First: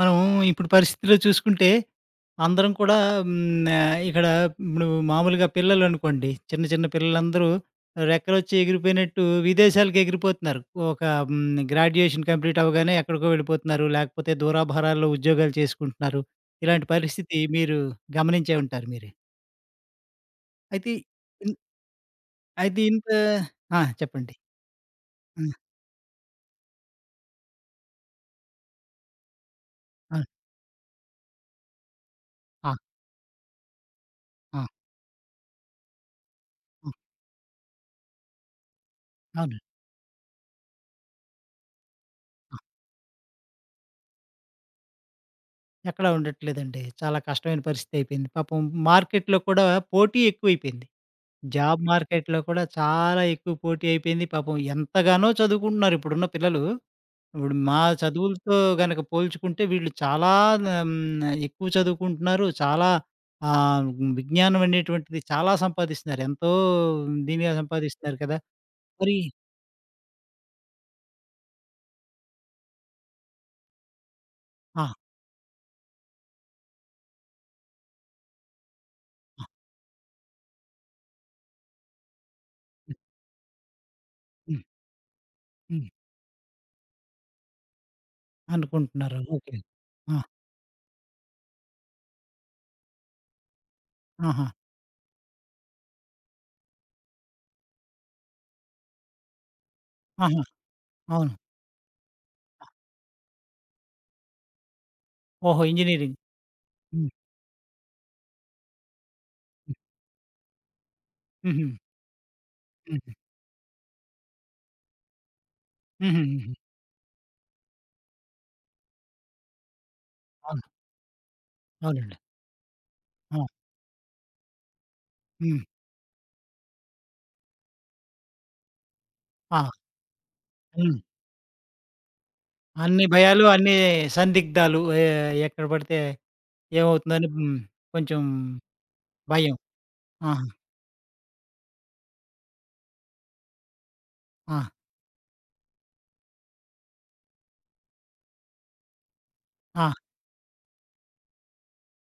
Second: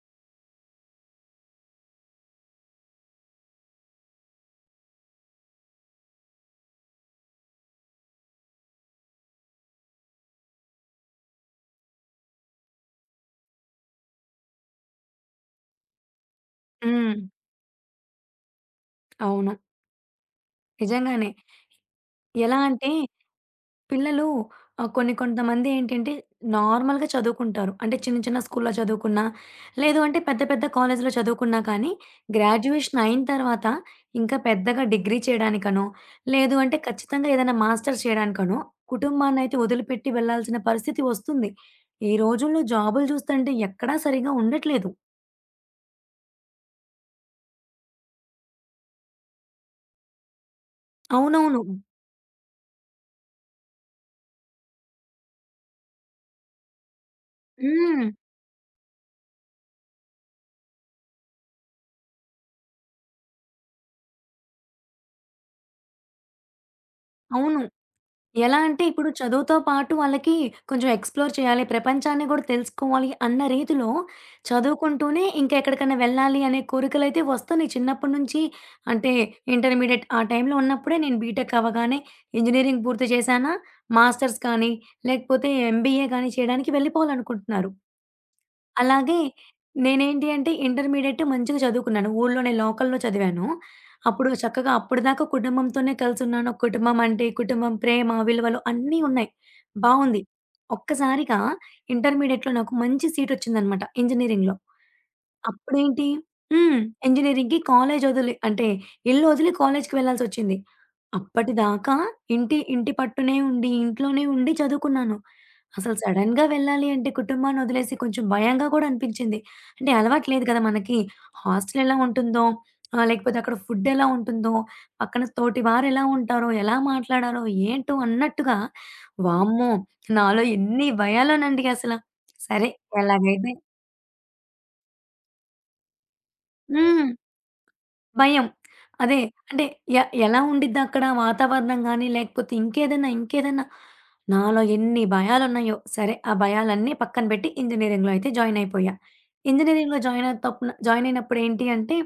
మనం ఇప్పుడు పరిస్థితిలో చూసుకుంటే అందరం కూడా ఇక్కడ ఇప్పుడు మామూలుగా పిల్లలనుకోండి. చిన్న చిన్న పిల్లలందరూ రెక్కలొచ్చి ఎగిరిపోయినట్టు విదేశాలకు ఎగిరిపోతున్నారు. ఒక గ్రాడ్యుయేషన్ కంప్లీట్ అవ్వగానే ఎక్కడికో వెళ్ళిపోతున్నారు. లేకపోతే దూరాభారాల్లో ఉద్యోగాలు చేసుకుంటున్నారు. ఇలాంటి హ్మ్. పరిస్థితి మీరు గమనించే ఉంటారు మీరే. అవును. అయితే నిజంగానే. ఇన్ ఎలా అయితే అంటే ఆ! పిల్లలు, చెప్పండి. కొన్ని హ్మ్. కొంతమంది ఏంటంటే నార్మల్‌గా చదువుకుంటారు. అంటే చిన్న చిన్న స్కూల్‌లో చదువుకున్నా, లేదు అంటే ఆ! పెద్ద పెద్ద కాలేజ్‌లో చదువుకున్నా కానీ ఆ! గ్రాడ్యుయేషన్ అయిన తర్వాత ఇంకా ఆ! పెద్దగా డిగ్రీ చేయడానికనో, లేదు అంటే ఆ! ఖచ్చితంగా ఏదైనా మాస్టర్స్ చేయడానికనో కుటుంబాన్నయితే అవును. వదిలిపెట్టి వెళ్ళాల్సిన పరిస్థితి వస్తుంది. ఈ రోజుల్లో జాబులు చూస్తుంటే ఎక్కడా సరిగ్గా ఉండట్లేదు. ఎక్కడా ఉండట్లేదండి. చాలా కష్టమైన పరిస్థితి అయిపోయింది. పాపం మార్కెట్‌లో కూడా పోటీ ఎక్కువైపోయింది. అవునవును. జాబ్ మార్కెట్‌లో కూడా చాలా ఎక్కువ పోటీ అయిపోయింది. పాపం ఎంతగానో చదువుకుంటున్నారు ఇప్పుడున్న పిల్లలు. ఇప్పుడు మా హ్మ్. చదువులతో గనక పోల్చుకుంటే వీళ్ళు చాలా ఎక్కువ చదువుకుంటున్నారు. చాలా ఆహ్, విజ్ఞానం అనేటువంటిది చాలా సంపాదిస్తున్నారు. ఎంతో దీనిగా అవును. సంపాదిస్తున్నారు కదా! ఎలా అంటే ఇప్పుడు మరి చదువుతో పాటు వాళ్ళకి కొంచెం ఎక్స్‌ప్లోర్ చేయాలి, ప్రపంచాన్ని గూడా తెలుసుకోవాలి అన్న రీతిలో ఆ! చదువుకుంటూనే ఇంకా ఎక్కడికన్నా వెళ్ళాలి అనే కోరికలైతే వస్తున్నాయి చిన్నప్పటి నుంచి. అంటే ఆ! ఇంటర్మీడియేట్ ఆ టైంలో ఉన్నప్పుడే నేను బీటెక్ అవ్వగానే ఇంజినీరింగ్ పూర్తి చేశానా, మాస్టర్స్ హ్మ్. కానీ లేకపోతే హ్మ్. ఎంబీఏ గానీ చేయడానికి వెళ్ళిపోవాలనుకుంటున్నారు. అలాగే అనుకుంటున్నారు. ఓకే. ఆ! నేనేంటి అంటే ఇంటర్మీడియేట్ మంచిగా చదువుకున్నాను. ఊర్లోనే లోకల్‌లో చదివాను. అప్పుడు ఆహా! చక్కగా అప్పటిదాకా కుటుంబంతోనే కలిసున్నాను. కుటుంబం అంటే, కుటుంబం ప్రేమ, విలువలు అన్నీ ఉన్నాయి. బావుంది. ఆహా! అవును. ఒక్కసారిగా ఇంటర్మీడియేట్‌లో నాకు మంచి సీటొచ్చిందనమాట ఇంజినీరింగ్‌లో. ఓహో! అప్పుడేంటి. ఇంజినీరింగ్. హ్మ్. హ్మ్. ఇంజినీరింగ్‌కి కాలేజ్ వదిలి అంటే ఇల్లు వదిలి కాలేజ్‌కి వెళ్ళాల్సొచ్చింది. హుహు. అప్పటిదాకా ఇంటి ఇంటి హ్మ్. పట్టునే ఉండి, ఇంట్లోనే ఉండి చదువుకున్నాను. అసలు సడెన్‌గా హుహుహుహు. వెళ్ళాలి అంటే కుటుంబాన్ని వదిలేసి కొంచెం భయంగా కూడా అనిపించింది. అంటే అలవాటు లేదు కదా అవును. మనకి. హాస్టల్ ఎలా అవునండి. ఉంటుందో, లేకపోతే ఆ! అక్కడ ఫుడ్ ఎలా ఉంటుందో, పక్కన తోటి హ్మ్. వారెలా ఉంటారో, ఎలా మాట్లాడాలో, ఏంటో అన్నట్టుగా, వామ్మో, ఆ! నాలో ఎన్ని హ్మ్. భయాలోనండి అసల. సరే అన్ని భయాలు, ఎలాగైతే. అన్ని సందిగ్ధాలు ఏ ఎక్కడ పడితే హ్మ్. ఏమవుతుందని హ్మ్. కొంచెం భయం. అదే. భయం. అంటే ఎలా ఆహా! ఉండిద్దక్కడ వాతావరణం గాని, లేకపోతే ఇంకేదైనా ఆ! నాలో ఎన్ని భయాలున్నాయో, సరే ఆ భయాలన్నీ పక్కన పెట్టి ఇంజినీరింగ్‌లో అయితే జాయిన్ అయిపోయా. ఆ! ఇంజినీరింగ్‌లో జాయిన్ అయినప్పుడు ఏంటి అంటే,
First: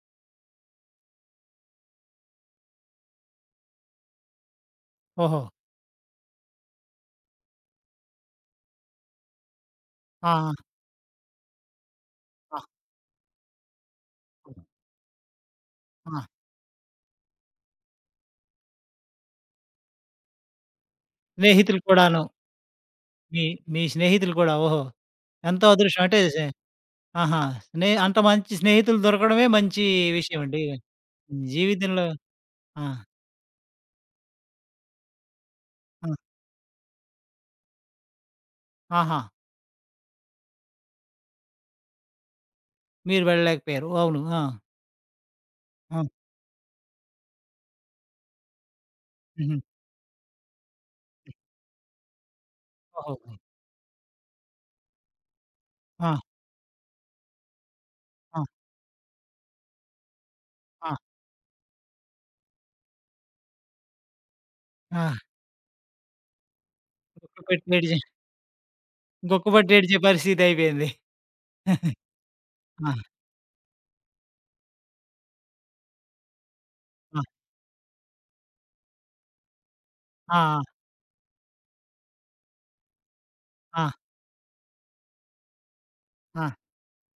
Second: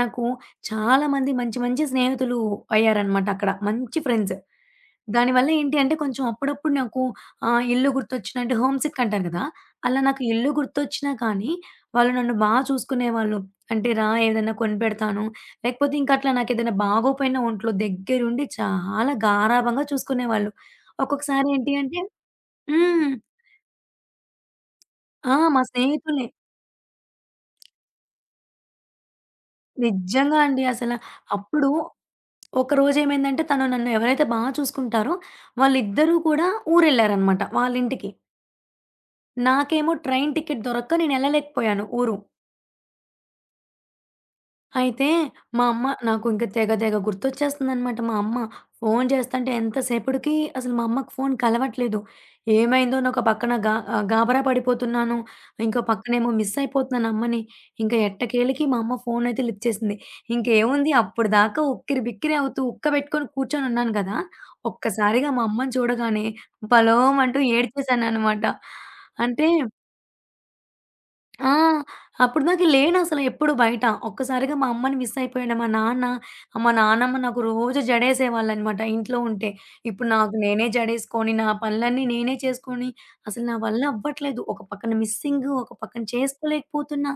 నాకు చాలా మంది మంచి స్నేహితులు అయ్యారనమాట అక్కడ. మంచి ఫ్రెండ్స్. ఓహో! దానివల్ల ఏంటి అంటే, కొంచెం అప్పుడప్పుడు నాకు ఇల్లు గుర్తొచ్చినా అంటే హోమ్ సిక్ అంటారు కదా! అలా నాకు ఆ! ఇల్లు గుర్తొచ్చినా కానీ, వాళ్ళు నన్ను బా ఆ! చూసుకునేవాళ్ళు. అంటే, "రా ఆ! ఏదైనా కొనిపెడతాను, లేకపోతే ఇంక ఆ! అట్లా నాకేదైనా బాగోపోయినా ఒంట్లో దగ్గరుండి చాలా గారాబంగా చూసుకునేవాళ్ళు. ఒక్కొక్కసారి ఏంటి స్నేహితులు అంటే. కూడాను. హ్మ్. మీ మీ స్నేహితులు కూడా ఓహో! ఆ, మా ఎంతో అదృష్టం అంటే స్నేహితులే. ఆహా! అంత మంచి స్నేహితులు దొరకడమే మంచి నిజంగా విషయం అండి. అండి అసల. అప్పుడు జీవితంలో ఆ! ఒకరోజేమైందంటే తను నన్ను ఎవరైతే బా చూసుకుంటారో ఆ! వాళ్ళిద్దరూ కూడా ఊరెళ్లారనమాట వాళ్ళింటికి. ఆహా! నాకేమో ట్రైన్ టికెట్ దొరక్క నేనెళ్ళలేకపోయాను ఊరు. మీరు వెళ్ళలేకపోయారు. అవును. ఆ! అయితే మా అమ్మ ఆ! నాకు ఇంక తెగ తెగ గుర్తొచ్చేస్తుందనమాట. మా అమ్మ ఫోను చేస్తంటే హుహు. ఎంతసేపటికి అసలు మా అమ్మకి ఫోను కలవట్లేదు. ఏమైందో ఓహో! నొక పక్కన గా, గాబరా పడిపోతున్నాను. ఇంకో ఆ! పక్కనేమో మిస్ అయిపోతున్నాను అమ్మని. ఇంక ఆ! ఎట్టకేలకి మా అమ్మ ఫోనయితే లిఫ్ట్ చేసింది. ఇంకేముంది ఆ! అప్పటిదాకా ఉక్కిరిబిక్కిరి అవుతూ ఉక్క పెట్టుకొని కూర్చొనున్నాను గదా! ఆ! ఒక్కసారిగా మా అమ్మని చూడగానే పలోమంటూ గుక్కపట్టి ఏడ్చే ఏడ్చేశాననమాట. అంటే గుక్కపట్టి ఏడ్చే పరిస్థితి అయిపోయింది. ఆ! అప్పటిదాకా ఆ! లేనసల ఎప్పుడు బయట. ఒక్కసారిగా మా అమ్మని మిస్ అయిపోయాను. మా నాన్న, మా నాన్నమ్మ ఆ! నాకు రోజు జడేసేవాళ్ళనమాట ఇంట్లో ఉంటే. ఇప్పుడు నాకు ఆ! నేనే జడేసుకొని, నా పనులన్నీ నేనే చేసుకొని, అసలు నా వల్ల ఆ! అవ్వట్లేదు. ఒక పక్కన మిస్సింగ్, ఒక పక్కన ఆ! చేసుకోలేకపోతున్నా.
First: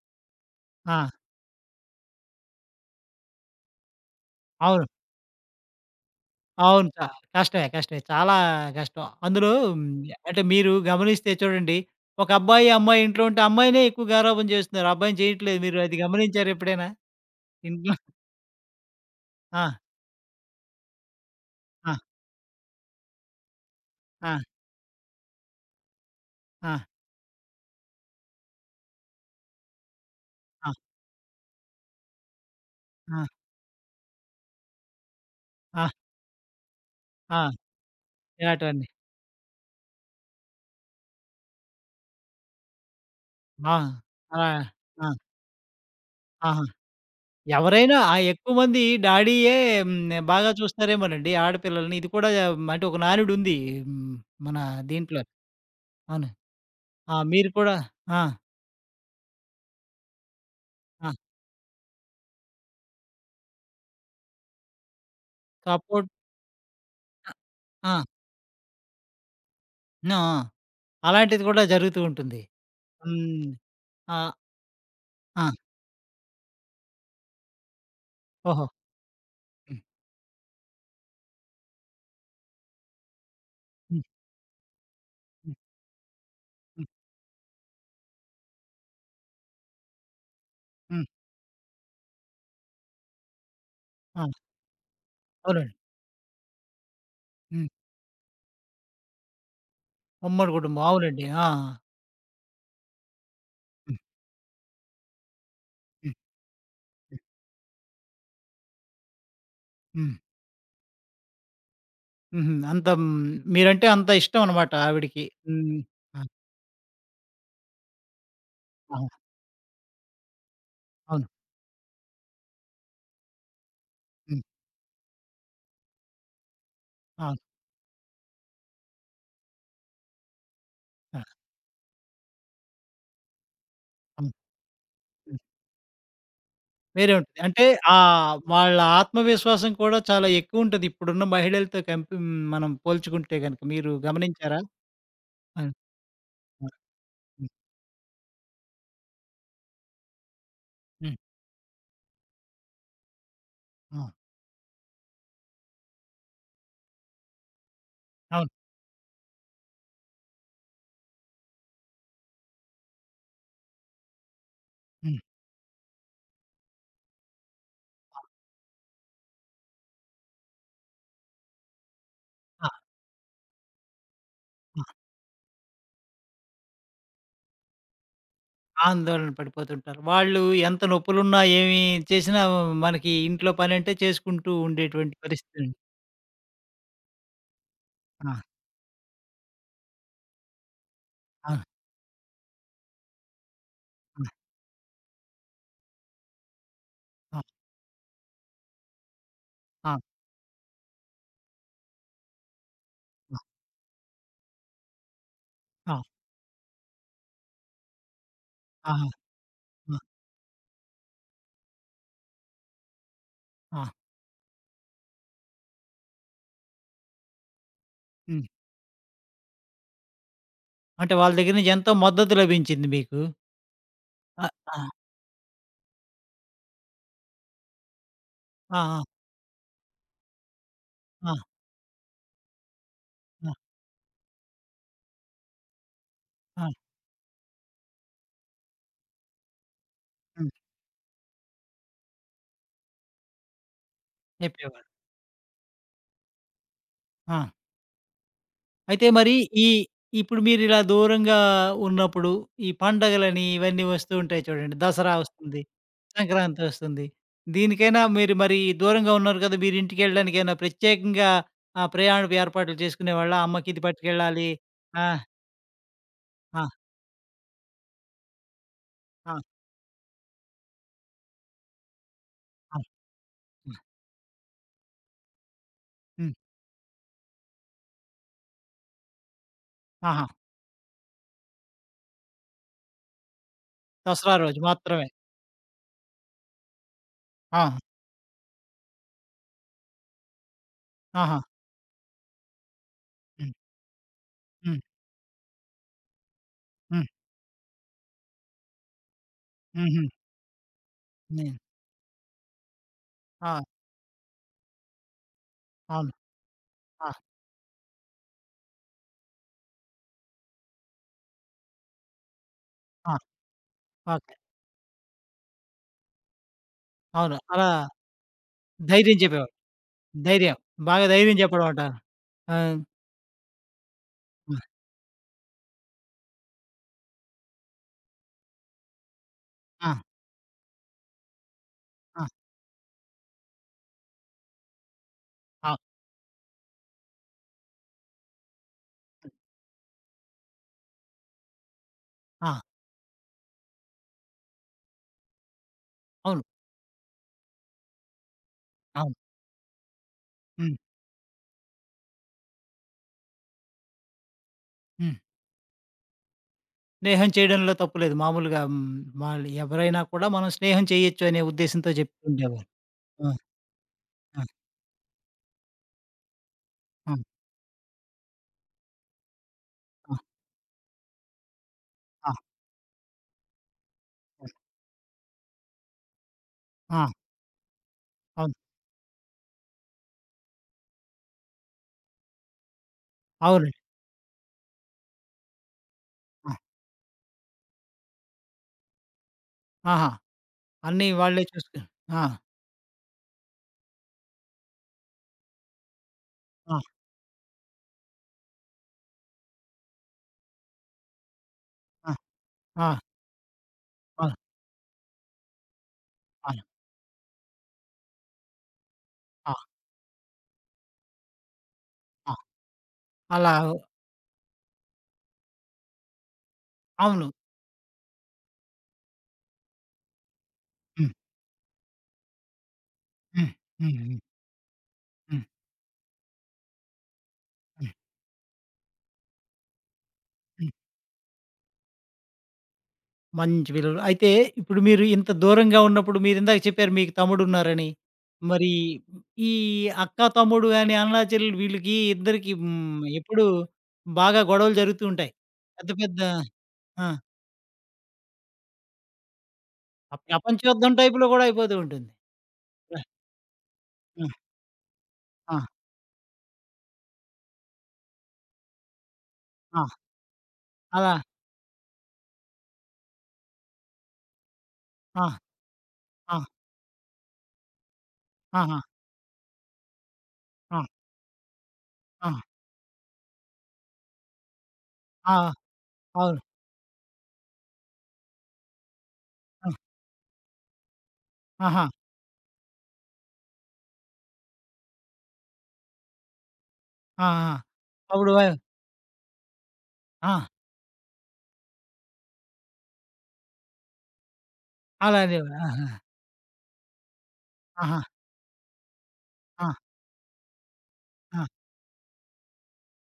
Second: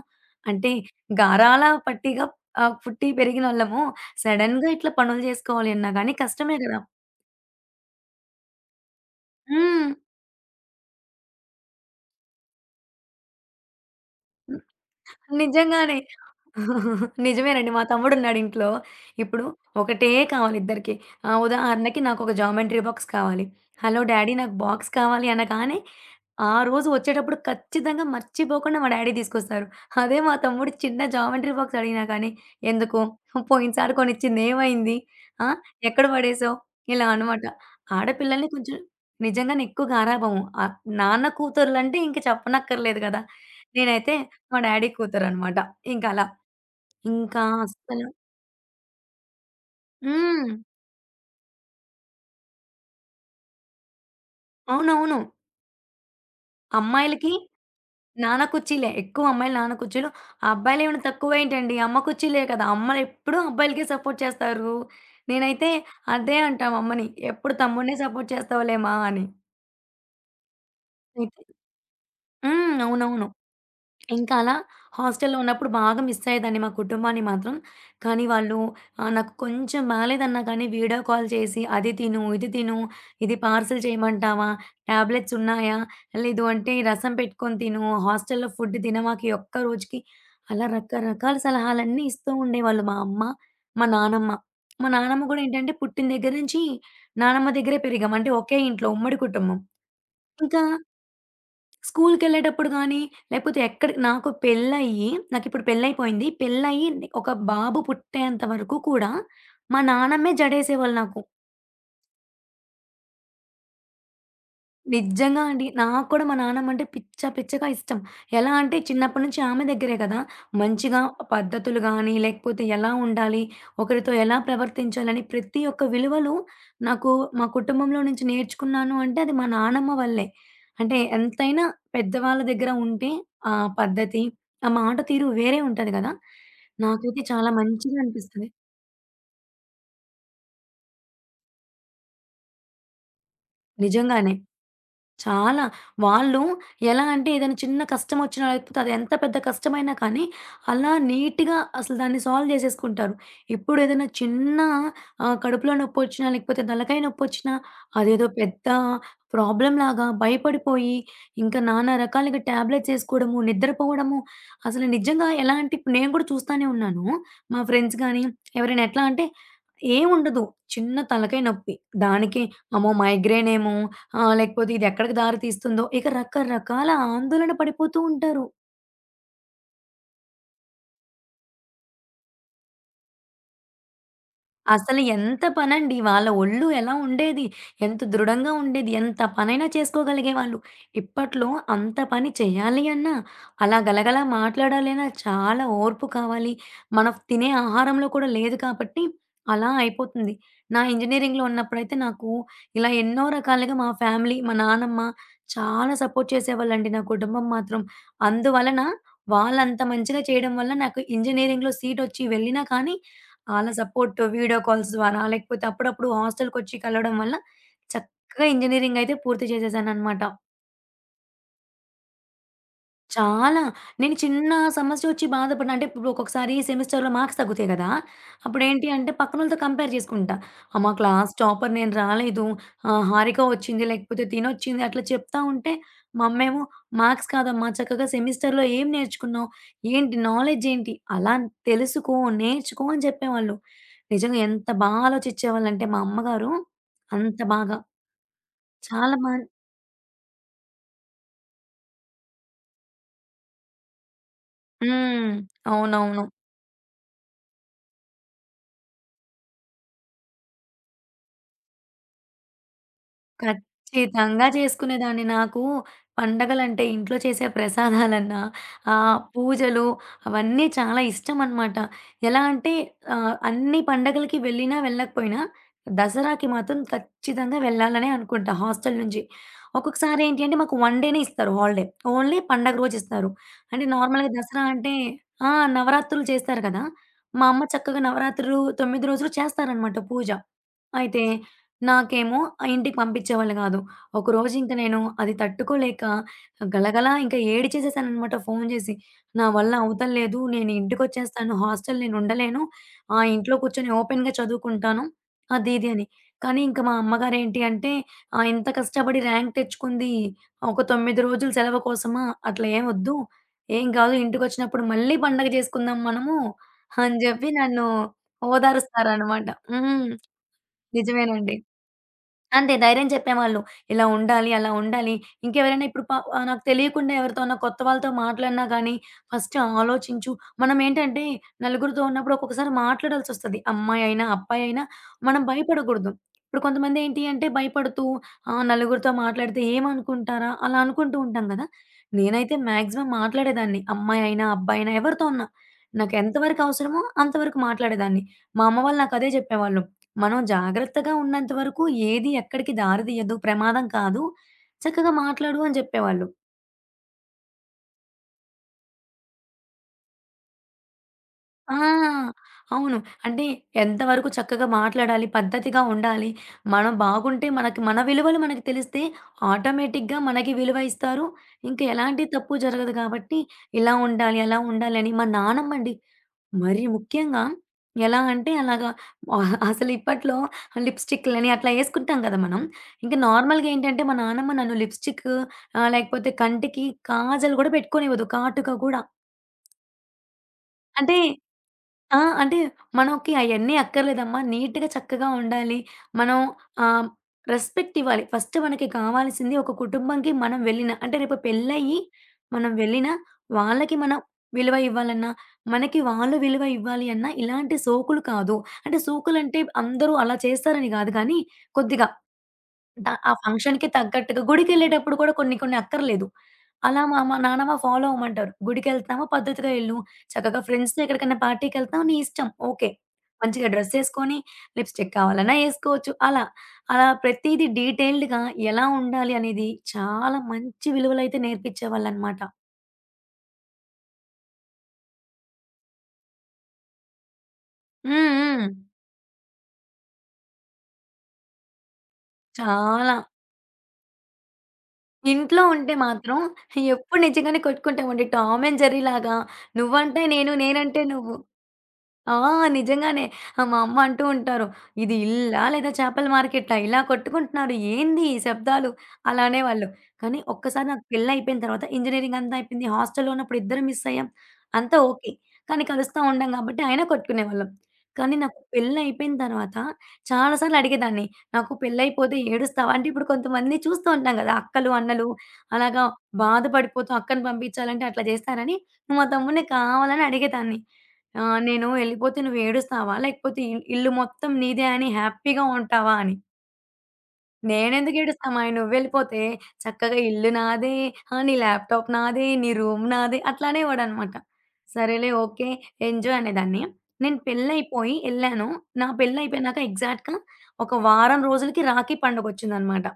అంటే ఆ! గారాల పట్టిగా, పుట్టి పెరిగినోళ్ళము. సడెన్‌గా అవును. ఇట్లా పనులు చేసుకోవాలి అన్నా గానీ కష్టమే గదా! అవును. కష్టమే. కష్టమే. చాలా కష్టం. అందులో హ్మ్, హ్మ్. అంటే మీరు గమనిస్తే చూడండి, ఒక అబ్బాయి, అమ్మాయి ఇంట్లో ఉంటే అమ్మాయినే ఎక్కువ గారాబం చేస్తున్నారు. అబ్బాయిని చేయట్లేదు. మీరు అది నిజంగానే. గమనించారా ఎప్పుడైనా? నిజమేనండి. మా ఇంట్లో తమ్ముడున్నాడింట్లో. ఇప్పుడు ఆ! ఒకటే కావాలి ఇద్దరికీ. ఆ! ఉదాహరణకి నాకొక జామెంట్రీ బాక్స్ కావాలి. హలో! డాడీ ఆ! నాకు బాక్స్ కావాలి అనగానే, ఆ ఆ! రోజు వచ్చేటప్పుడు ఖచ్చితంగా మర్చిపోకుండా మా డాడీ తీసుకొస్తారు. అదే మా తమ్ముడు ఆ! చిన్న జామెంట్రీ బాక్స్ అడిగినా కానీ, "ఎందుకు? ఆ! పోయినసారి కొనిచ్చింది ఏమైంది? ఆ! ఆ! ఎక్కడ పడేసావు?" ఇలా అనమాట. ఆ! ఆడపిల్లల్ని కొంచెం ఇలాంటివన్నీ. నిజంగానే ఎక్కువ గారాబము. నాన్న కూతుర్లంటే ఇంక చెప్పనక్కర్లేదు గదా! ఆ! నేనైతే అలా మా డ్యాడీ ఆ! కూతురనమాట. ఇంకలా. ఆహా! ఇంకా ఎవరైనా అస్సలు. ఆ ఎక్కువ మంది డాడీయే హ్మ్. హ్మ్. బాగా చూస్తారేమోనండి ఆడపిల్లలని. ఇది కూడా అంటే ఒక నానుడుంది. హ్మ్. మన అవునవును. దీంట్లో. అవును. ఆ! అమ్మాయిలకి మీరు కూడా ఆ! నాన్న కుర్చీలే. ఎక్కువ అమ్మాయిలు నాన్న కుర్చీలు. ఆ అబ్బాయిలేమైనా ఆ! తక్కువేంటండి? అమ్మ కుర్చీలే కదా! అమ్మలెప్పుడూ అబ్బాయిలకే సపోర్ట్ చేస్తారు. నేనైతే సపోర్ట్ అదే అంటా మా అమ్మని. ఎప్పుడు తమ్ముడినే ఆ! సపోర్ట్ చేస్తావులేమా అని. ఆ! అయితే. అలాంటిది కూడా జరుగుతూ ఉంటుంది. అవునవును. హ్మ్. ఆహ్, ఇంకా అలా హాస్టల్‌లో ఆ! ఉన్నప్పుడు బాగా మిస్ అయ్యేదాన్ని మా కుటుంబాన్ని మాత్రం. కానీ వాళ్ళు ఓహో! నాకు హ్మ్. కొంచెం బాలేదన్నా కానీ వీడియో కాల్ చేసి అది తిను, ఇది తిను, ఇది పార్సెల్ హ్మ్. చేయమంటావా? టాబ్లెట్స్ హ్మ్. ఉన్నాయా? లేదు అంటే హ్మ్. రసం పెట్టుకొని తిను, హాస్టల్‌లో ఫుడ్ తినమాకు ఈ ఒక్క రోజుకి. అలా హ్మ్. రకరకాల సలహాలన్నీ ఇస్తూ ఉండేవాళ్ళు మా అమ్మ, మా ఆ! నానమ్మ. మా నానమ్మ కూడా ఏంటంటే అవునండి. పుట్టిన దగ్గర నుంచి నానమ్మ హ్మ్. దగ్గరే పెరిగాం. అంటే ఒకే ఇంట్లో ఉమ్మడి కుటుంబం. ఉమ్మడి ఇంకా కుటుంబం. అవునండి. ఆ! స్కూలుకెళ్ళేటప్పుడు గానీ, లేపోతే ఎక్కడ హ్మ్. నాకు పెళ్లయ్యి నాకిప్పుడు హ్మ్. పెళ్లయిపోయింది. పెళ్లయ్యి హ్మ్. ఒక బాబు పుట్టేంత వరకు కూడా మా హ్మ్. నానమ్మే జడేసేవాళ్ళు నాకు. హుహు. అంత హ్మ్. మీరంటే అంత ఇష్టం అన్నమాట ఆవిడకి. నిజంగా అండి. హ్మ్. నాకు ఆ! కూడా మా నానమ్మంటే పిచ్చ పిచ్చగా ఇష్టం. ఎలా అంటే ఆ! చిన్నప్పటి నుంచి ఆమె దగ్గరే కదా! మంచిగా అవును. పద్ధతులు గాని, లేకపోతే ఎలా ఉండాలి, ఒకరితో ఎలా హ్మ్. ప్రవర్తించాలని ప్రతి ఒక్క విలువలు నాకు అవును. మా కుటుంబంలో నుంచి నేర్చుకున్నాను అంటే అది మా నానమ్మ వల్లే. అంటే ఆ! ఎంతైనా పెద్దవాళ్ళ దగ్గర ఉంటే ఆ పద్ధతి, అవును. ఆ మాట తీరు వేరే ఉంటది గదా! వేరే నాకైతే ఉంటుంది. చాలా అంటే ఆ! మంచిగా అనిపిస్తది. వాళ్ళ ఆత్మవిశ్వాసం కూడా చాలా ఎక్కువుంటది. ఇప్పుడున్న మహిళలతో హ్మ్. మనం పోల్చుకుంటే గనక. మీరు నిజంగానే. గమనించారా? చాలా. ఆ! వాళ్ళు ఆ! ఎలా అంటే హ్మ్. ఏదైనా చిన్న కష్టమొచ్చినా, లేకపోతే అది ఎంత పెద్ద కష్టమైనా కానీ, అలా హ్మ్. నీట్‌గా అసలు దాన్ని సాల్వ్ జేసేసుకుంటారు. ఆ! ఇప్పుడేదైనా చిన్న, కడుపులో నొప్పొచ్చినా, లేకపోతే తలకాయ నొప్పొచ్చినా, అదేదో అవును. పెద్ద ప్రాబ్లమ్‌లాగా భయపడిపోయి, ఇంకా నానా రకాలుగా టాబ్లెట్సేసుకోవడము, నిద్రపోవడము, అసలు హ్మ్. నిజంగా ఎలా అంటే ఇప్పుడు నేను గూడా చూస్తానే ఉన్నాను. మా ఫ్రెండ్స్ గానీ, ఎవరైనా ఎట్లా అంటే ఏముండదు. చిన్న తలకాయ నొప్పి. దానికి ఆ! అమ్మో! మైగ్రేనేమో, లేకపోతే ఆ! ఇదెక్కడికి దారి తీస్తుందో, ఇక రకరకాల ఆందోళన పడిపోతూ ఉంటారు. ఆందోళన పడిపోతుంటారు. వాళ్ళు ఎంత నొప్పులున్నా, ఏమి చేసినా మనకి ఇంట్లో పనంటే చేసుకుంటూ అసలు ఉండేటువంటి ఎంత పరిస్థితుంది. పనండి. వాళ్ళ ఒళ్ళు ఎలా ఉండేది, ఎంత ఆ! దృఢంగా ఉండేది, ఎంత పనైనా చేసుకోగలిగేవాళ్ళు. ఇప్పట్లో ఆ! అంత పని చేయాలి అన్నా, అలా గలగలా ఆ! మాట్లాడాలన్నా చాలా ఓర్పు కావాలి. మనం ఆ! తినే ఆహారంలో కూడా లేదు కాబట్టి అలా ఆ! అయిపోతుంది. నా ఇంజినీరింగ్‌లో ఉన్నప్పుడైతే నాకు ఇలా ఎన్నో ఆ! రకాలుగా మా ఫ్యామిలీ, మా నానమ్మ చాలా ఆ! సపోర్ట్ చేసేవాళ్ళండి నా కుటుంబం మాత్రం. అందువలన ఆహా! వాళ్ళంత ఆ! మంచిగా చేయడం వల్ల నాకు ఇంజినీరింగ్‌లో సీటొచ్చి వెళ్ళినా కానీ అలా ఆ! సపోర్ట్ వీడియో కాల్స్ ద్వారా, లేకపోతే అప్పుడప్పుడు హాస్టల్‌కొచ్చి కలవడం వల్ల చక్కగా హ్మ్. ఇంజినీరింగ్ అయితే పూర్తి చేసేసాననమాట. అంటే వాళ్ళ దగ్గర నుంచి ఎంతో మద్దతు లభించింది మీకు. చాలా. నేను ఆ! చిన్న ఆ! సమస్యొచ్చి బాధపడిన అంటే ఇప్పుడు ఒక్కొక్కసారి సెమిస్టర్‌లో మార్క్స్ తగ్గుతాయి గదా! అప్పుడేంటి ఆ! అంటే పక్కనోళ్ళతో కంపేర్ జేసుకుంటా. అమ్మ క్లాస్ ఆ! ఆ! టాపర్ నేను రాలేదు. హారిక ఆ! వచ్చింది లేకపోతే తినొచ్చింది అట్లా చెప్తా ఉంటే మా అమ్మేమో, ఆ! "మార్క్స్ కాదమ్మా చక్కగా సెమిస్టర్‌లో ఏం నేర్చుకున్నావు? ఏంటి హ్మ్. నాలెడ్జ్ ఏంటి? అలా తెలుసుకో, నేర్చుకో" అని చెప్పేవాళ్ళు. నిజంగా ఎంత చెప్పేవారు. బా ఆలోచిచ్చేవాళ్ళంటే మా అమ్మగారు ఆ! అంత బాగా, అయితే చాలా బా. మరి ఈ ఇప్పుడు మీరిలా దూరంగా ఉన్నప్పుడు, ఈ పండగలని ఇవన్నీ వస్తూ ఉంటాయి చూడండి. దసరా హ్మ్. వస్తుంది, అవునవును. సంక్రాంతి వస్తుంది. దీనికైనా మీరు మరి దూరంగా ఉన్నారు కదా! మీరు ఇంటికెళ్ళడానికైనా ప్రత్యేకంగా ప్రయాణపు ఏర్పాట్లు చేసుకునేవాళ్ళా? అమ్మకి ఇది ఖచ్చితంగా పట్టుకెళ్ళాలి. ఆ! చేసుకునేదాన్ని. నాకు ఆ! పండగలంటే ఇంట్లో చేసే ప్రసాదాలన్నా, ఆ! పూజలు అవన్నీ చాలా ఇష్టమనమాట. ఎలా అంటే ఆ! హ్మ్. అన్ని పండగలకి వెళ్ళినా, వెళ్ళకపోయినా హ్మ్. దసరాకి మాత్రం ఖచ్చితంగా వెళ్ళాలనే అనుకుంటా హాస్టల్ నుంచి. ఒక్కొక్కసారి ఆహా! ఏంటి అంటే మాకు 1 డేనే ఇస్తారు హాలిడే. ఓన్లీ పండగ రోజిస్తారు. అంటే నార్మల్‌గా దసరా రోజు దసరా అంటే మాత్రమే. ఆ! నవరాత్రులు చేస్తారు కదా! మా అమ్మ ఆ! చక్కగా నవరాత్రులు 9 రోజులు చేస్తారనమాట పూజ. అయితే ఆహా! నాకేమో ఆ ఇంటికి పంపించేవాళ్ళు హ్మ్. గాదు. ఒకరోజు ఇంక హ్మ్. నేను అది తట్టుకోలేక హ్మ్. గలగలా ఇంక ఏడిచేసేసాననమాట ఫోను జేసి. "నా వల్ల హుహు. అవ్వతల్లేదు. నేను హ్మ్. ఇంటికొచ్చేస్తాను. హాస్టల్ నేను ఉండలేను. ఆ ఇంట్లో ఆ! కూర్చొని ఓపెన్‌గా చదువుకుంటాను." అది ఇది అని. అవును. కానీ ఇంక మా ఆ! అమ్మగారేంటి అంటే, ఇంత కష్టపడి ర్యాంక్ తెచ్చుకుంది. ఒక 9 రోజులు సెలవు కోసమా? అట్లా ఏం ఆ! ఒద్దు. ఏం గాదు ఓకే. ఇంటికొచ్చినప్పుడు మళ్ళీ పండగ జేసుకుందాం మనము" అని అవును. జెప్పి అలా నన్ను ధైర్యం ఓదారుస్తారనమాట. చెప్పేవారు. హ్మ్. ధైర్యం. బాగా ధైర్యం నిజమేనండి. చెప్పడం అంటారు. ఆ! అంతే ధైర్యం చెప్పేవాళ్ళు. ఇలా ఉండాలి, ఆ! అలా ఉండాలి. ఇంకెవరైనా ఇప్పుడు నాకు తెలియకుండా ఎవరితోనా కొత్త వాళ్ళతో మాట్లాడినా గానీ, ఫస్ట్ ఆ! ఆలోచించు. మనమేంటంటే నలుగురితో ఆ! ఉన్నప్పుడు ఒక్కొక్కసారి మాట్లాడాల్సొస్తది. అమ్మాయి అయినా, అబ్బాయి అయినా మనం ఆ! భయపడకూడదు. ఇప్పుడు కొంతమంది ఏంటి అంటే భయపడుతూ, నలుగురితో మాట్లాడితే ఏమనుకుంటారా? అలా అనుకుంటూ ఉంటాం గదా! నేనైతే ఆ! మాక్సిమం మాట్లాడేదాన్ని. అమ్మాయి అయినా, అబ్బాయి అయినా ఎవరితో ఉన్నా. నాకు అవును. ఎంతవరకు అవసరమో అంతవరకు మాట్లాడేదాన్ని. మా అమ్మ వాళ్ళు అవును. నాకదే చెప్పేవాళ్ళు. మనం హ్మ్. జాగ్రత్తగా ఉన్నంత వరకు ఏది ఎక్కడికి దారి తీయదు. ప్రమాదం కాదు. చక్కగా హ్మ్. మాట్లాడు అని చెప్పేవాళ్ళు. స్నేహం చేయడంలో తప్పు లేదు. మామూలుగా హ్మ్, వాళ్ళు ఎవరైనా కూడా మనం స్నేహం చేయొచ్చు అనే ఉద్దేశ్యంతో చెప్తూ ఆ! ఉండేవారు. అవును. ఆ! అంటే ఎంతవరకు ఆ! చక్కగా మాట్లాడాలి, పద్ధతిగా ఉండాలి. మనం ఆ! బాగుంటే మనకి మన విలువలు మనకు తెలిస్తే ఆటోమేటిక్‌గా మనకి విలువ ఇస్తారు. ఇంక ఎలాంటి ఆ! తప్పు జరగదు కాబట్టి ఇలా ఉండాలి, ఆ! అలా ఉండాలని మా నానమ్మ అండి. మరి ఆ! ముఖ్యంగా ఎలా అంటే అవును. అలాగా, అసలు ఇప్పట్లో లిప్‌స్టిక్‌లని అట్లా యేసుకుంటాం కదా! మనం. ఇంక నార్మల్‌గా అవునండి. ఏంటంటే మా నానమ్మ నన్ను లిప్‌స్టిక్, లేకపోతే ఆ! కంటికి కాజల్ గూడా పెట్టుకోనివ్వదు కాటుక గూడా. ఆహా! అన్నీ అంటే వాళ్ళే చూసుకుని ఆ! ఆ! అంటే మనకి అయన్నీ అక్కర్లేదమ్మా. నీట్‌గా, చక్కగా ఉండాలి. మనం ఆ! ఆహ్, రెస్పెక్ట్ ఇవ్వాలి. ఫస్ట్ మనకి కావాల్సింది ఒక కుటుంబంకి మనం వెళ్ళిన అంటే రేపు పెళ్ళయ్యి ఆ! మనం ఆ! వెళ్ళినా వాళ్ళకి మనం అవును. విలువ ఇవ్వాలన్నా, మనకి వాళ్ళు విలువ అవును. ఇవ్వాలి అన్నా ఇలాంటి సోకులు కాదు. అంటే ఆ! సోకులంటే అందరూ అలా చేస్తారని కాదు కానీ కొద్దిగా ఆ! ఆ అలా ఫంక్షన్‌కి తగ్గట్టుగా గుడికెళ్ళేటప్పుడు కూడా కొన్ని కొన్ని అక్కర్లేదు. అలా మా అవును. అమ్మ, నానమ్మ ఫాలో అవ్వమంటారు. గుడికెళ్తున్నామా పద్ధతిగా ఎళ్ళు. చక్కగా ఫ్రెండ్స్‌తో హ్మ్. ఎక్కడికైనా పార్టీకెళ్తున్నామా నీ ఇష్టం. ఓకే. హ్మ్. మంచిగా డ్రెస్ హ్మ్. హ్మ్. యేసుకొని లిప్‌స్టిక్ హ్మ్. కావాలన్నా యేసుకోవచ్చు. అలా. అలా ప్రతీది హ్మ్. డీటెయిల్డ్‌గా ఎలా ఉండాలి అనేది చాలా మంచి విలువలైతే నేర్పించేవాళ్ళనమాట. మంచి విలువలు. అయితే ఇప్పుడు మీరు ఇంత దూరంగా ఉన్నప్పుడు మీరిందాక చెప్పారు మీకు తమ్ముడున్నారని. హ్మ్. హ్మ్. మరి ఈ అక్క, తమ్ముడు గాని, అన్నా, చెల్లెలు వీళ్ళకి ఇద్దరికి హ్మ్, చాలా. ఎప్పుడూ బాగా గొడవలు జరుగుతూ ఉంటాయి. ఇంట్లో పెద్ద ఉంటే పెద్ద మాత్రం ఆ! ఎప్పుడు నిజంగానే కొట్టుకుంటామండి. టామ్ అండ్ జెర్రీ లాగా ఆ నువ్వంటే నేను, ప్రపంచ యుద్ధం నేనంటే టైప్‌లో నువ్వు. గూడా అయిపోతూ ఉంటుంది. ఆ! నిజంగానే. మా అమ్మ అంటూ ఆ! ఉంటారు. "ఇది ఆ! ఇల్లా? ఆ! లేదా చేపల మార్కెట్టా? ఇలా కొట్టుకుంటున్నారు. ఏంది ఈ శబ్దాలు?" అలా ఆ! అనేవాళ్ళు. కానీ ఒక్కసారి నాకు అలా పెళ్లయిపోయిన తర్వాత ఇంజినీరింగ్ అంతా అయిపోయింది. హాస్టల్‌లో ఉన్నప్పుడు ఇద్దరం మిస్ అయ్యాం. అంతా ఆ! ఓకే. కానీ కలుస్తా ఆ! ఉండం కాబట్టి అయినా కొట్టుకునేవాళ్ళం. కానీ నాకు ఆహా! పెళ్లయిపోయిన తర్వాత చాలా సార్లు ఆ! అడిగేదాన్ని. "నాకు ఆ! పెళ్లయిపోతే ఏడుస్తావా?" అంటే ఇప్పుడు కొంతమంది చూస్తూ ఉంటాం గదా! అక్కలు, అన్నలు ఆ! అలాగా అవును. బాధపడిపోతూ అక్కని పంపించాలంటే అట్లా చేస్తారని, మా తమ్ముడిని ఆ! కావాలని అడిగేదాన్ని. ఆ! ఆహా! నేను ఎళ్ళిపోతే నువ్వు ఏడుస్తావా? లేకపోతే ఇల్లు మొత్తం నీదే అని హ్యాపీగా ఉంటావా అని. ఆ! ఆ! నేనెందుకు అప్పుడు ఏడుస్తా మాయి నువ్వెళ్ళిపోతే చక్కగా ఆ! ఇల్లు నాదే, నీ ల్యాప్‌టాప్ నాదే, నీ రూమ్ నాదే అట్లా అనేవాడనమాట. సరేలే అలానే ఓకే. ఆహా! ఎంజాయ్ అనేదాన్ని. నేను ఆహా! పెళ్లయిపోయి ఎళ్ళాను. నా ఆ! పెళ్లయిపోయినాక ఎగ్జాక్ట్‌గా ఒక వారం ఆ! రోజులకి రాఖీ పండుగొచ్చిందనమాట.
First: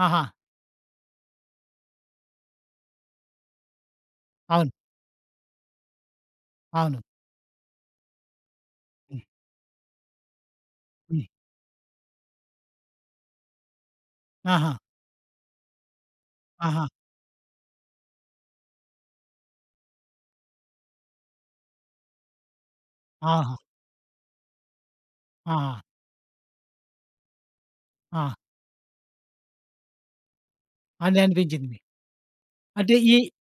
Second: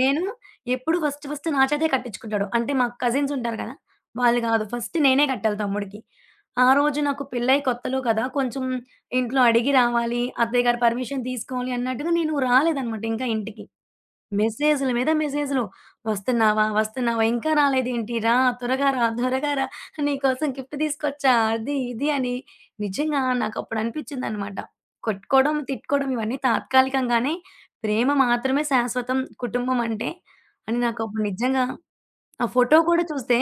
నేను ఆహా! ఎప్పుడు ఫస్ట్ ఫస్ట్ నా చేతే కట్టించుకుంటాడు. అంటే మా కజిన్స్ ఉంటారు కదా! వాళ్ళు గాదు. అవును. ఫస్ట్ నేనే కట్టాలి తమ్ముడికి. ఆ రోజు అవును. నాకు పెళ్లయి కొత్తలో కదా! కొంచెం హ్మ్. ఇంట్లో అడిగి రావాలి. అత్తయ్య గారి పర్మిషన్ హ్మ్. తీసుకోవాలి అన్నట్టుగా నేను రాలేదన్నమాట ఇంకా ఇంటికి. ఆహా! మెసేజుల మీద మెసేజులు. "వస్తున్నావా? ఆహా! వస్తున్నావా? ఇంకా రాలేదేంటి? రా! త్వరగా రా! త్వరగా రా! నీకోసం గిఫ్ట్ తీసుకొచ్చా" అది, ఇది అని నిజంగా ఆహా! నాకప్పుడు అనిపిచ్చిందనమాట. కొట్టుకోవడం, ఆహా! తిట్టుకోవడం ఇవన్నీ తాత్కాలికంగానే, ప్రేమ ఆ! మాత్రమే శాశ్వతం, కుటుంబం అంటే, అని అని నాకప్పుడు నిజంగా, అనిపించింది మీకు. ఆ ఫోటో అంటే కూడా ఈ చూస్తే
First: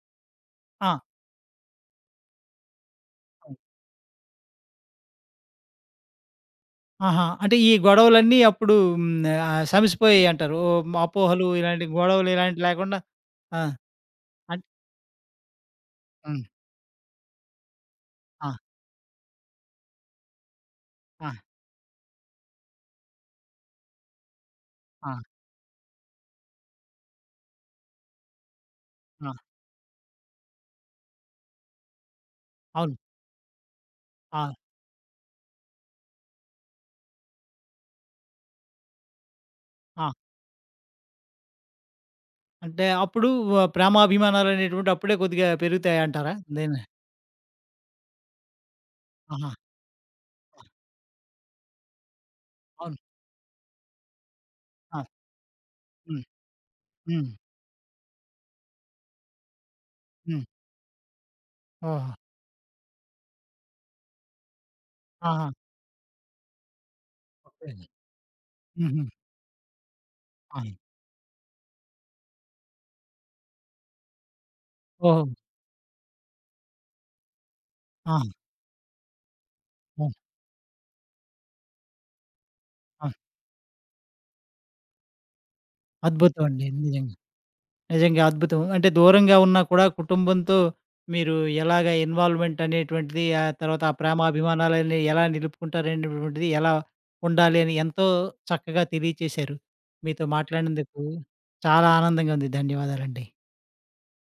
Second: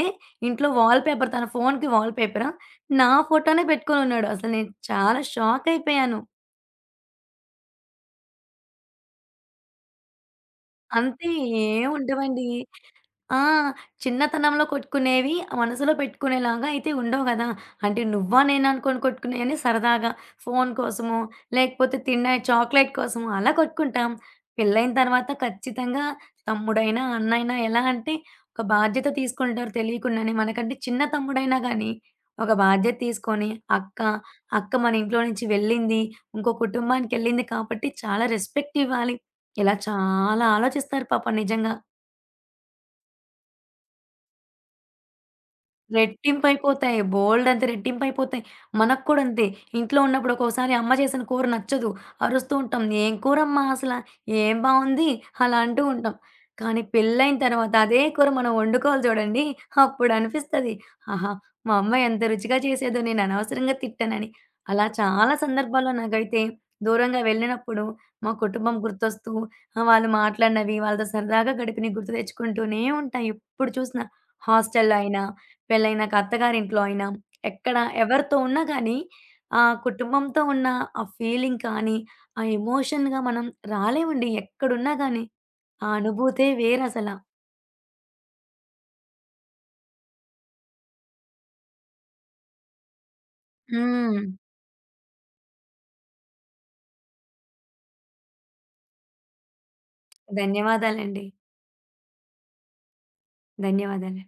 ఇంట్లో ఆ! వాల్ పేపర్ తన ఫోన్‌కి వాల్ పేపర్ నా ఫోటోనే పెట్టుకొనున్నాడు. అసలు నేను చాలా షాకయిపోయాను. ఆహా! అంటే ఈ గొడవలన్నీ అప్పుడు హ్మ్. సమసిపోయాయంటారు. ఓ అంతే అపోహలు ఇలాంటి ఏం గొడవలు ఉండవండి. ఇలాంటివి లేకుండా ఆ! ఆ! చిన్నతనంలో అంటే కొట్టుకునేవి మనసులో హ్మ్. పెట్టుకునేలాగా అయితే ఉండవు గదా! అంటే నువ్వా ఆ! నేనా అనుకోని కొట్టుకునేయని సరదాగా ఫోను కోసమో, ఆ! లేకపోతే తిన్న చాక్లెట్ కోసమో అలా కొట్టుకుంటాం. పెళ్లయిన ఆ! తర్వాత ఖచ్చితంగా తమ్ముడైనా, అన్నయినా ఎలా అంటే ఒక బాధ్యత ఆ! తీసుకుంటారు తెలియకుండానే. మనకంటే చిన్న తమ్ముడైనా గానీ ఒక బాధ్యత అవును. తీసుకొని, అక్క, ఆ! అక్క మన ఇంట్లో నుంచి వెళ్ళింది, ఇంకో కుటుంబానికెళ్ళింది కాబట్టి చాలా రెస్పెక్ట్ ఇవ్వాలి. ఇలా ఆ! చాలా ఆలోచిస్తారు పాపం నిజంగా. అంటే అప్పుడు ప్రేమాభిమానాలనేటువంటివి అప్పుడే కొద్దిగా పెరుగుతాయంటారా? దేని రెట్టింపయిపోతాయి. బోలెడంత రెట్టింపయిపోతాయి. మనకు కూడా అంతే. ఆహా! ఇంట్లో ఉన్నప్పుడు ఒక్కోసారి అమ్మ చేసిన కూర నచ్చదు. అరుస్తూ ఉంటాం. అవును. "ఏం కూరమ్మా అసల? ఏం ఆ! బావుంది?" అలా అంటూ ఉంటాం. హ్మ్. కానీ హ్మ్. పెళ్ళైన తర్వాత అదే కూర మనం వండుకోవాలి చూడండి. హ్మ్. అప్పుడనిపిస్తది. ఆహా! మా అమ్మ ఓహో! ఎంత రుచిగా చేసేదో నేను అనవసరంగా తిట్టానని. అలా చాలా ఆహా! సందర్భాల్లో నాకైతే దూరంగా ఓకే. వెళ్ళినప్పుడు మా కుటుంబం హుహు. గుర్తొస్తూ, వాళ్ళు ఆ! మాట్లాడినవి వాళ్ళతో సరదాగా గడిపినవి గుర్తు తెచ్చుకుంటూనే ఉంటా ఎప్పుడు చూసినా. హాస్టల్‌లో అయినా, ఓహో! పెళ్ళైనాక అత్తగారింట్లో అయినా, ఎక్కడ ఆ! ఎవరితో ఉన్నా గానీ, ఆ ఆ! కుటుంబంతో ఉన్న ఆ ఫీలింగ్ కానీ, ఆ ఆ! ఎమోషన్‌గా మనం రాలేమండి ఎక్కడున్నా గానీ. ఆ అద్భుతం అనుభూతే అండి. వేరసల. నిజంగా. నిజంగా అద్భుతం. అంటే దూరంగా ఉన్నా కూడా కుటుంబంతో మీరు ఎలాగ ఇన్వాల్వ్‌మెంట్ అనేటువంటిది, ఆ తర్వాత ఆ హ్మ్. ప్రేమాభిమానాలన్నీ ఎలా నిలుపుకుంటారనేటువంటిది, ఎలా ఉండాలి అని ఎంతో చక్కగా తెలియచేశారు. మీతో మాట్లాడినందుకు ధన్యవాదాలండి. చాలా ఆనందంగా ఉంది. ధన్యవాదాలండి. ధన్యవాదాలు.